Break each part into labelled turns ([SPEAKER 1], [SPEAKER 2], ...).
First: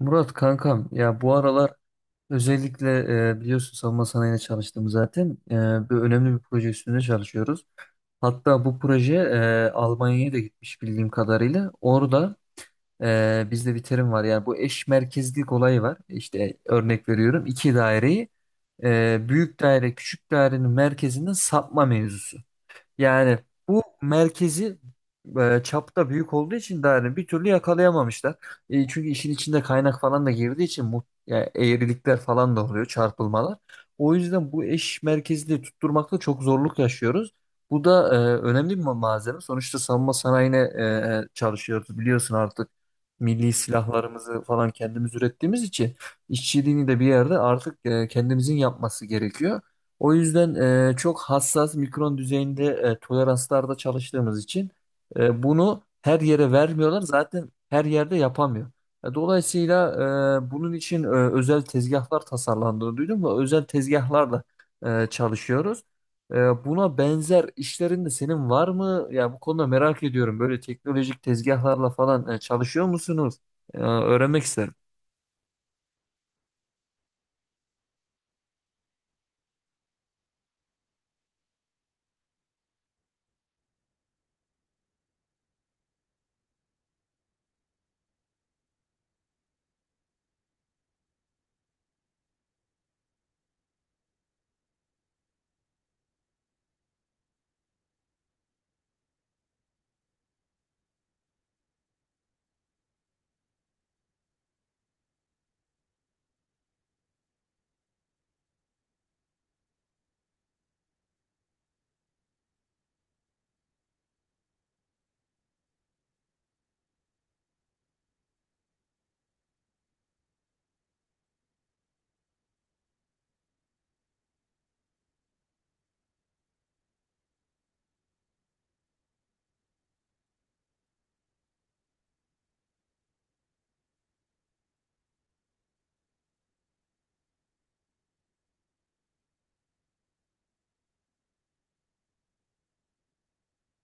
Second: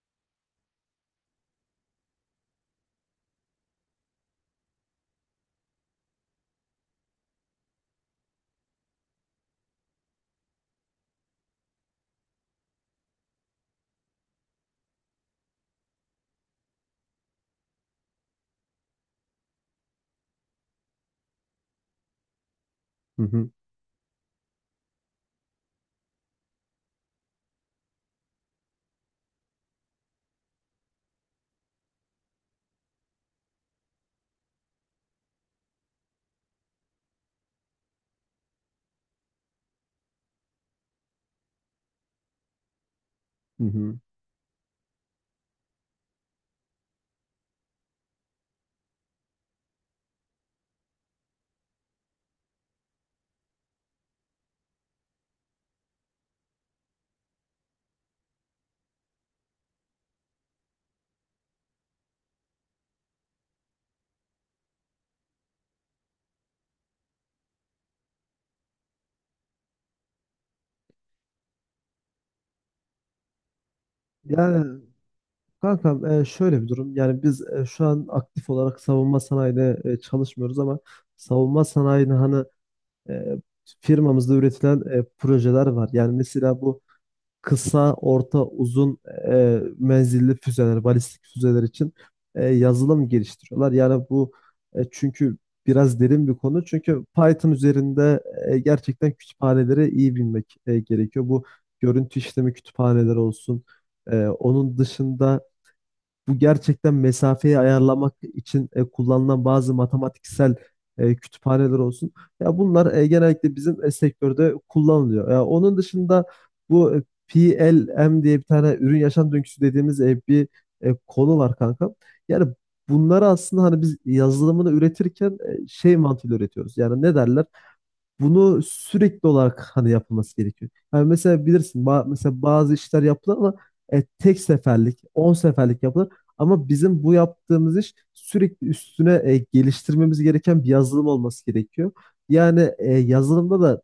[SPEAKER 1] Murat kankam ya bu aralar özellikle biliyorsun savunma sanayine çalıştım zaten. Bir önemli bir proje üstünde çalışıyoruz. Hatta bu proje Almanya'ya da gitmiş bildiğim kadarıyla. Orada bizde bir terim var, yani bu eş merkezlik olayı var. İşte örnek veriyorum, iki daireyi büyük daire küçük dairenin merkezinden sapma mevzusu.
[SPEAKER 2] Hı
[SPEAKER 1] Yani
[SPEAKER 2] hı.
[SPEAKER 1] bu merkezi çapta büyük olduğu için de hani bir türlü yakalayamamışlar. Çünkü işin içinde kaynak falan da girdiği için mu, yani eğrilikler falan da oluyor, çarpılmalar. O yüzden bu eş merkezli tutturmakta çok zorluk yaşıyoruz. Bu da önemli bir malzeme. Sonuçta savunma sanayine çalışıyoruz biliyorsun artık. Milli
[SPEAKER 2] Hı hı.
[SPEAKER 1] silahlarımızı falan kendimiz ürettiğimiz için işçiliğini de bir yerde artık kendimizin yapması gerekiyor. O yüzden çok hassas mikron düzeyinde toleranslarda çalıştığımız için bunu her yere vermiyorlar. Zaten her yerde yapamıyor. Dolayısıyla, bunun için özel tezgahlar tasarlandığını duydum ve özel tezgahlarla çalışıyoruz. Buna benzer işlerin de senin var mı? Ya bu konuda merak ediyorum. Böyle teknolojik tezgahlarla falan çalışıyor musunuz? Öğrenmek isterim.
[SPEAKER 2] Yani kankam, şöyle bir durum. Yani biz şu an aktif olarak savunma sanayide çalışmıyoruz, ama savunma sanayinin e, firmamızda üretilen projeler var. Yani mesela bu kısa, orta, uzun menzilli füzeler, balistik füzeler için yazılım geliştiriyorlar. Çünkü biraz derin bir konu. Çünkü Python üzerinde gerçekten kütüphaneleri iyi bilmek gerekiyor. Bu görüntü işleme kütüphaneleri olsun. E, onun dışında bu gerçekten mesafeyi ayarlamak için kullanılan bazı matematiksel kütüphaneler olsun. Ya bunlar genellikle bizim sektörde kullanılıyor. Ya onun dışında bu PLM diye bir tane ürün yaşam döngüsü dediğimiz bir konu var, kanka. Yani bunları aslında hani biz yazılımını üretirken şey mantığıyla üretiyoruz. Yani ne derler? Bunu sürekli olarak hani yapılması gerekiyor. Yani mesela bilirsin mesela bazı işler yapılır, ama tek seferlik, 10 seferlik yapılır. Ama bizim bu yaptığımız iş sürekli üstüne geliştirmemiz gereken bir yazılım olması gerekiyor. Yani yazılımda da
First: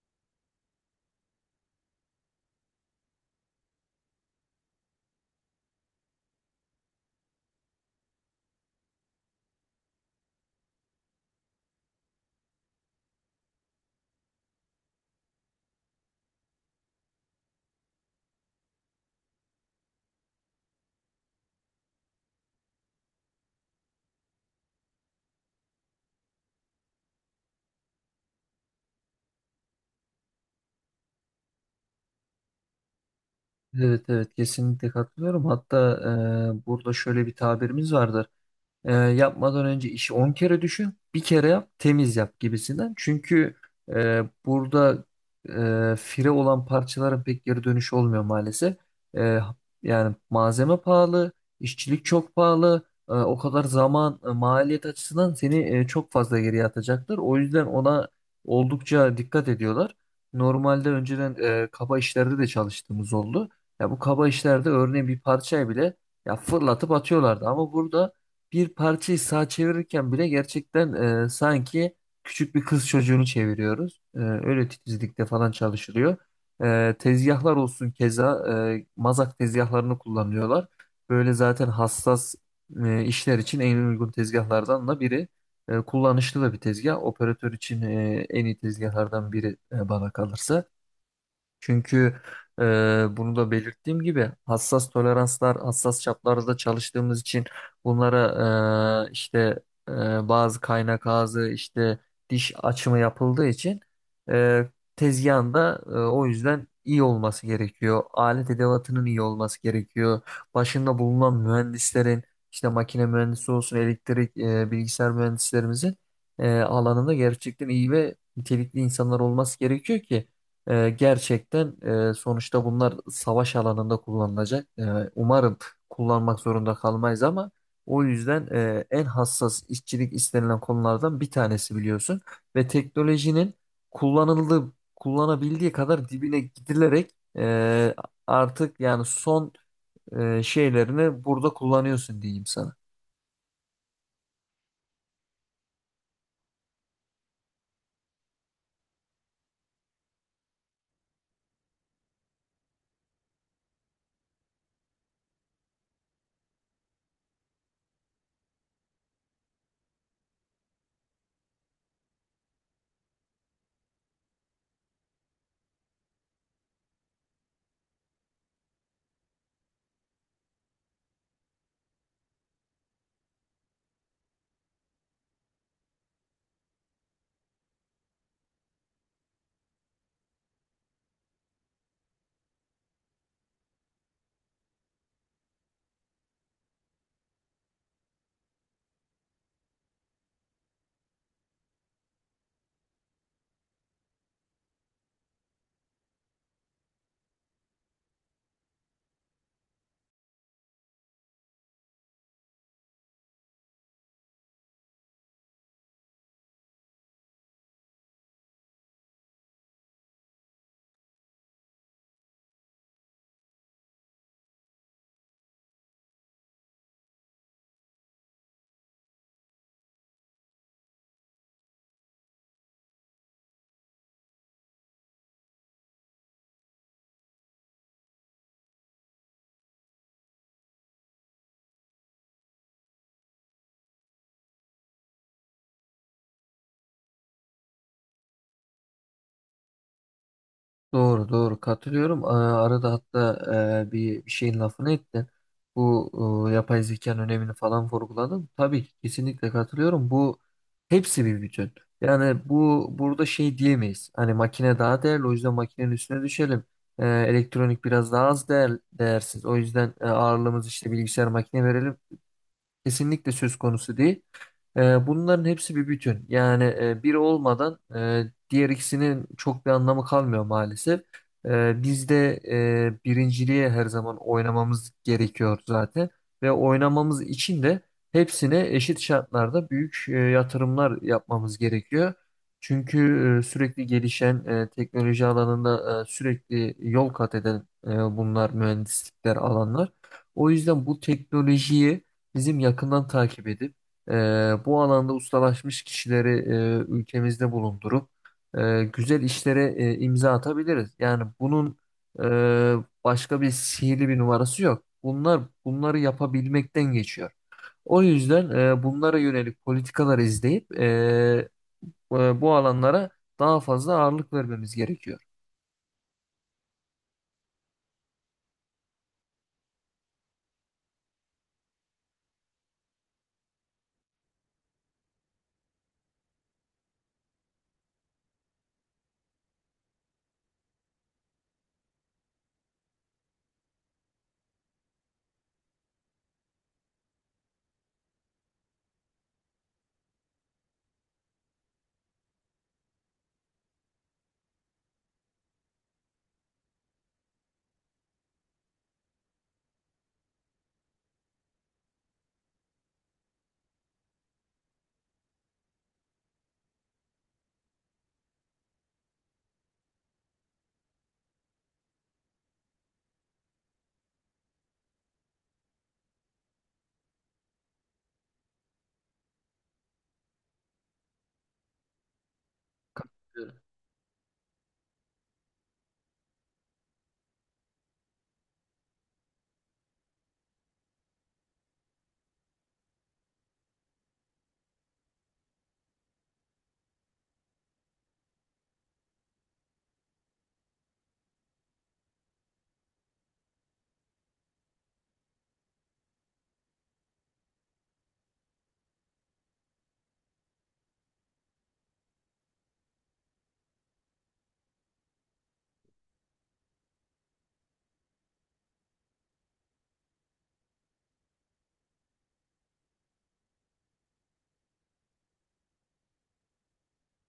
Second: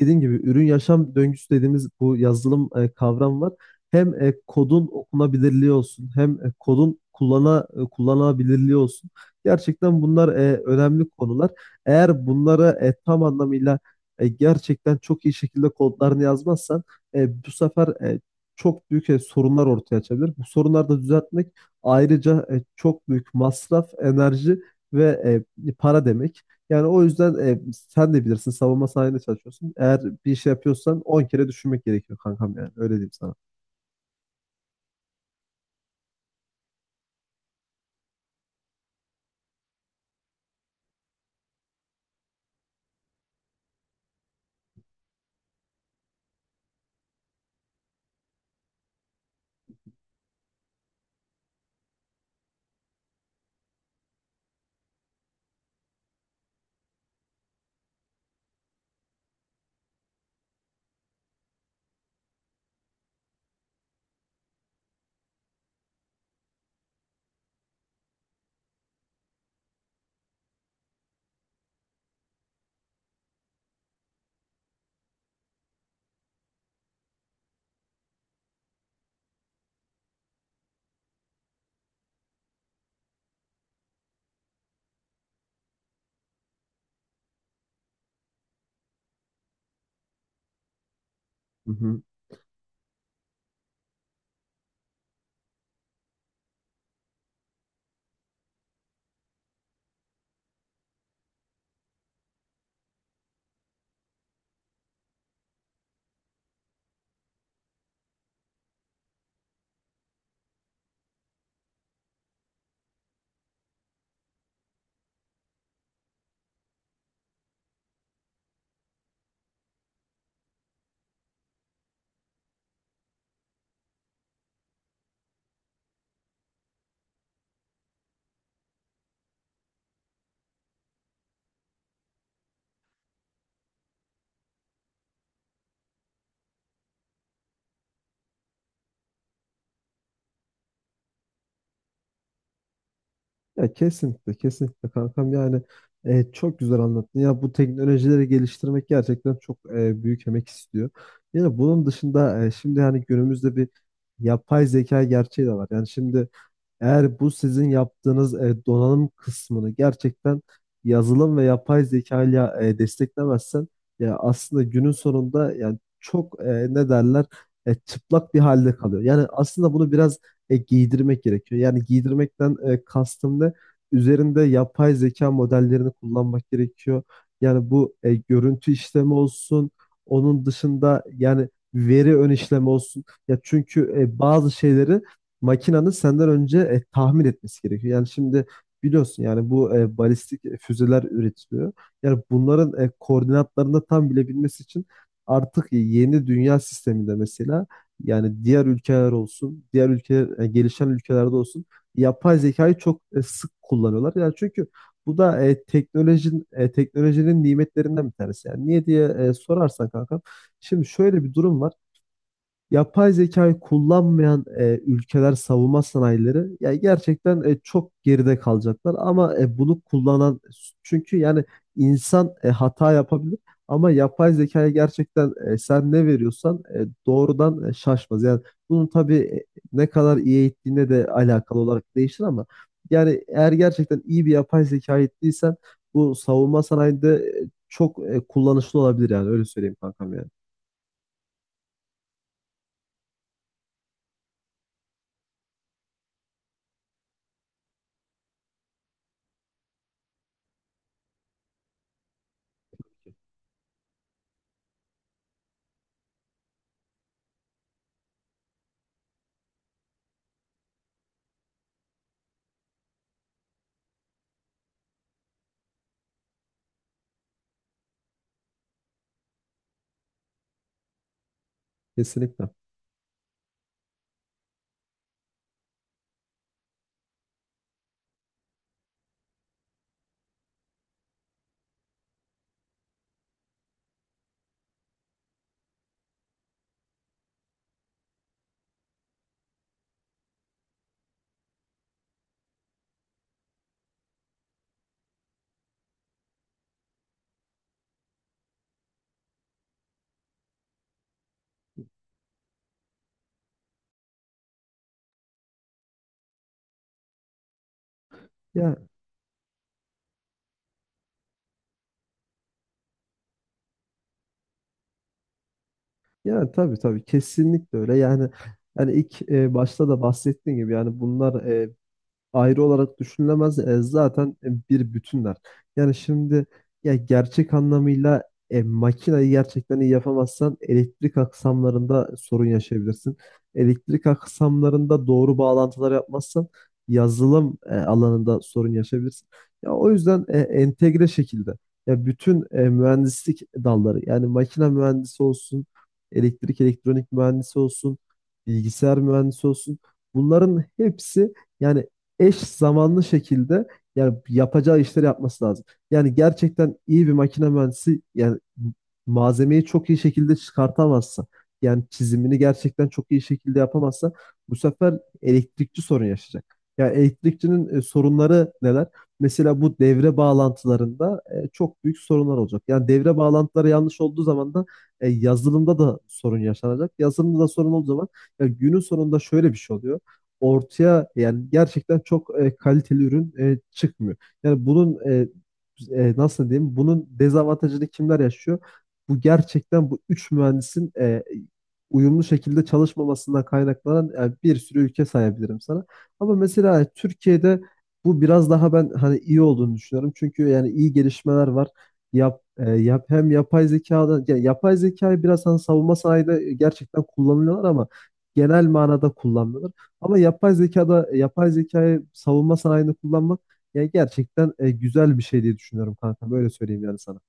[SPEAKER 2] dediğim gibi ürün yaşam döngüsü dediğimiz bu yazılım kavram var. Hem kodun okunabilirliği olsun, hem kodun kullanılabilirliği olsun. Gerçekten bunlar önemli konular. Eğer bunları tam anlamıyla gerçekten çok iyi şekilde kodlarını yazmazsan, bu sefer çok büyük sorunlar ortaya açabilir. Bu sorunları da düzeltmek ayrıca çok büyük masraf, enerji ve para demek. Yani o yüzden, sen de bilirsin, savunma sanayinde çalışıyorsun. Eğer bir şey yapıyorsan 10 kere düşünmek gerekiyor, kankam, yani öyle diyeyim sana.
[SPEAKER 1] Evet, evet, kesinlikle katılıyorum. Hatta burada şöyle bir tabirimiz vardır. Yapmadan önce işi 10 kere düşün, bir kere yap, temiz yap gibisinden. Çünkü burada fire olan parçaların pek geri dönüşü olmuyor maalesef. E, Yani malzeme pahalı, işçilik çok pahalı. O kadar zaman, maliyet açısından seni çok fazla geriye atacaktır. O yüzden ona oldukça dikkat ediyorlar. Normalde önceden kaba işlerde de çalıştığımız oldu. Ya bu kaba işlerde örneğin bir parçayı bile ya fırlatıp atıyorlardı ama burada bir parçayı sağa çevirirken bile gerçekten sanki küçük bir kız çocuğunu çeviriyoruz. Öyle titizlikte falan çalışılıyor. Tezgahlar olsun, keza mazak tezgahlarını kullanıyorlar. Böyle zaten hassas işler için en uygun tezgahlardan da biri. Kullanışlı da bir tezgah. Operatör için en iyi tezgahlardan biri bana kalırsa.
[SPEAKER 2] Hı hı.
[SPEAKER 1] Çünkü e, bunu da belirttiğim gibi hassas toleranslar, hassas çaplarda çalıştığımız için bunlara işte e, bazı kaynak ağzı, işte diş açımı yapıldığı için e, tezgahın o yüzden iyi olması gerekiyor. Alet edevatının iyi olması gerekiyor. Başında bulunan mühendislerin, işte makine mühendisi olsun, elektrik, bilgisayar mühendislerimizin alanında gerçekten iyi ve nitelikli insanlar olması gerekiyor ki gerçekten sonuçta bunlar savaş alanında kullanılacak. Umarım kullanmak zorunda kalmayız ama o yüzden en hassas işçilik istenilen konulardan bir tanesi biliyorsun. Ve teknolojinin kullanıldığı, kullanabildiği kadar dibine gidilerek e, artık yani son şeylerini burada kullanıyorsun diyeyim sana.
[SPEAKER 2] Ya, kesinlikle kesinlikle kankam, çok güzel anlattın. Ya bu teknolojileri geliştirmek gerçekten çok büyük emek istiyor. Yani bunun dışında şimdi yani günümüzde bir yapay zeka gerçeği de var. Yani şimdi eğer bu sizin yaptığınız donanım kısmını gerçekten yazılım ve yapay zeka ile desteklemezsen, ya aslında günün sonunda yani çok, ne derler, çıplak bir halde kalıyor. Yani aslında bunu biraz giydirmek gerekiyor. Yani giydirmekten kastım ne? Üzerinde yapay zeka modellerini kullanmak gerekiyor. Yani bu görüntü işlemi olsun. Onun dışında yani veri ön işlemi olsun. Ya çünkü bazı şeyleri makinanın senden önce tahmin etmesi gerekiyor. Yani şimdi biliyorsun yani bu balistik füzeler üretiliyor. Yani bunların koordinatlarını da tam bilebilmesi için artık yeni dünya sisteminde mesela yani diğer ülkeler olsun, diğer ülke gelişen ülkelerde olsun yapay zekayı çok sık kullanıyorlar. Yani çünkü bu da teknolojinin nimetlerinden bir tanesi. Yani niye diye sorarsan, kanka. Şimdi şöyle bir durum var: yapay zekayı kullanmayan ülkeler, savunma sanayileri ya gerçekten çok geride kalacaklar, ama bunu kullanan, çünkü yani insan hata yapabilir, ama yapay zekaya gerçekten, sen ne veriyorsan doğrudan, şaşmaz. Yani bunun tabii ne kadar iyi eğittiğine de alakalı olarak değişir, ama yani eğer gerçekten iyi bir yapay zeka eğittiysen bu savunma sanayinde çok kullanışlı olabilir, yani öyle söyleyeyim kankam, yani.
[SPEAKER 1] Doğru, doğru, katılıyorum. Arada hatta bir şeyin lafını ettin. Bu yapay zekanın önemini falan vurguladın. Tabii ki, kesinlikle katılıyorum. Bu hepsi bir bütün. Yani bu burada şey diyemeyiz. Hani makine daha değerli, o yüzden makinenin üstüne düşelim. Elektronik biraz daha az değersiz. O yüzden ağırlığımız işte bilgisayar makine verelim. Kesinlikle söz konusu değil. Bunların hepsi bir bütün. Yani biri olmadan diğer ikisinin çok bir anlamı kalmıyor maalesef. Biz de
[SPEAKER 2] Kesinlikle.
[SPEAKER 1] birinciliğe her zaman oynamamız gerekiyor zaten. Ve oynamamız için de hepsine eşit şartlarda büyük yatırımlar yapmamız gerekiyor. Çünkü sürekli gelişen teknoloji alanında sürekli yol kat eden bunlar mühendislikler alanlar. O yüzden bu teknolojiyi bizim yakından takip edip e, bu alanda ustalaşmış kişileri ülkemizde bulundurup güzel işlere imza atabiliriz. Yani bunun e, başka bir sihirli bir numarası yok. Bunlar bunları yapabilmekten geçiyor. O yüzden
[SPEAKER 2] Ya
[SPEAKER 1] bunlara yönelik politikalar izleyip bu alanlara daha fazla ağırlık vermemiz gerekiyor.
[SPEAKER 2] Yani tabii tabii kesinlikle öyle. Yani hani ilk başta da bahsettiğim gibi yani bunlar, ayrı olarak düşünülemez. Zaten bir bütünler. Yani şimdi ya gerçek anlamıyla makinayı gerçekten iyi yapamazsan, elektrik aksamlarında sorun yaşayabilirsin. Elektrik aksamlarında doğru bağlantılar yapmazsan, yazılım alanında sorun yaşayabilirsin. Ya o yüzden entegre şekilde, ya bütün mühendislik dalları, yani makine mühendisi olsun, elektrik elektronik mühendisi olsun, bilgisayar mühendisi olsun, bunların hepsi yani eş zamanlı şekilde yani yapacağı işleri yapması lazım. Yani gerçekten iyi bir makine mühendisi, yani malzemeyi çok iyi şekilde çıkartamazsa, yani çizimini gerçekten çok iyi şekilde yapamazsa, bu sefer elektrikçi sorun yaşayacak. Yani elektrikçinin sorunları neler? Mesela bu devre bağlantılarında çok büyük sorunlar olacak. Yani devre bağlantıları yanlış olduğu zaman da yazılımda da sorun yaşanacak. Yazılımda da sorun olduğu zaman, ya günün sonunda şöyle bir şey oluyor: ortaya yani gerçekten çok kaliteli ürün çıkmıyor. Yani bunun nasıl diyeyim? Bunun dezavantajını kimler yaşıyor? Bu gerçekten bu üç mühendisin uyumlu şekilde çalışmamasından kaynaklanan, yani bir sürü ülke sayabilirim sana. Ama mesela Türkiye'de bu biraz daha ben hani iyi olduğunu düşünüyorum. Çünkü yani iyi gelişmeler var. Yap, e, yap hem yapay zekadan yani yapay zekayı biraz hani savunma sanayide gerçekten kullanıyorlar, ama genel manada kullanmıyorlar. Ama yapay zekayı savunma sanayinde kullanmak yani gerçekten güzel bir şey diye düşünüyorum, kanka. Böyle söyleyeyim yani sana.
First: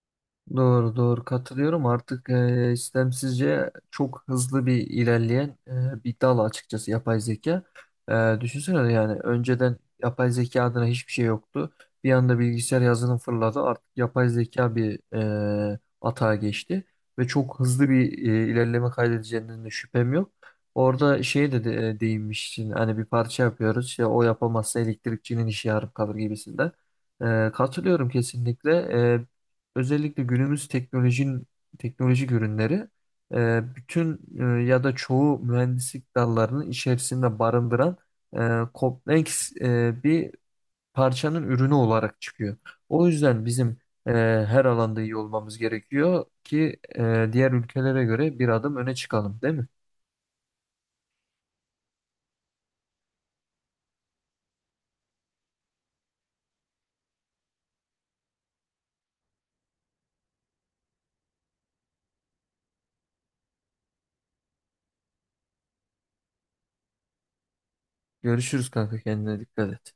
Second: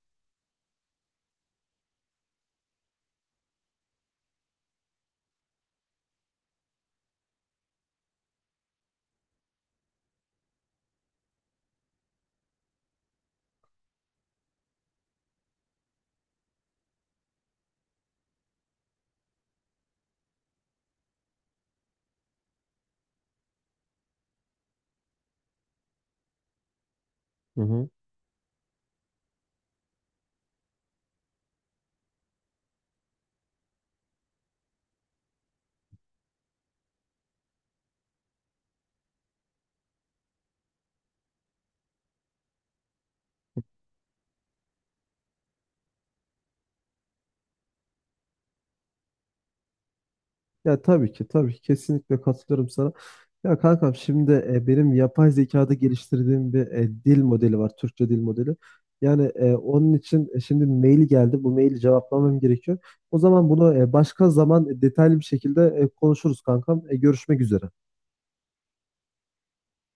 [SPEAKER 1] Doğru, doğru, katılıyorum. Artık istemsizce çok hızlı bir ilerleyen bir dal açıkçası yapay zeka. Düşünsene, yani önceden yapay zeka adına hiçbir şey yoktu. Bir anda bilgisayar yazılım fırladı. Artık yapay zeka bir atağa geçti ve çok hızlı bir ilerleme kaydedeceğinden de şüphem yok. Orada şey de değinmiştin hani bir parça yapıyoruz, işte o yapamazsa elektrikçinin işi yarım kalır gibisinden.
[SPEAKER 2] Hı hı.
[SPEAKER 1] Katılıyorum kesinlikle, özellikle günümüz teknolojinin teknolojik ürünleri bütün ya da çoğu mühendislik dallarının içerisinde barındıran kompleks bir parçanın ürünü olarak çıkıyor. O yüzden bizim e, her alanda iyi olmamız gerekiyor ki diğer ülkelere göre bir adım öne çıkalım, değil mi?
[SPEAKER 2] Ya tabii ki tabii ki kesinlikle katılıyorum sana. Ya kankam, şimdi benim yapay zekada geliştirdiğim bir dil modeli var. Türkçe dil modeli. Yani onun için şimdi mail geldi. Bu maili cevaplamam gerekiyor. O zaman bunu başka zaman detaylı bir şekilde konuşuruz kankam. Görüşmek üzere.
[SPEAKER 1] Görüşürüz kanka, kendine dikkat et.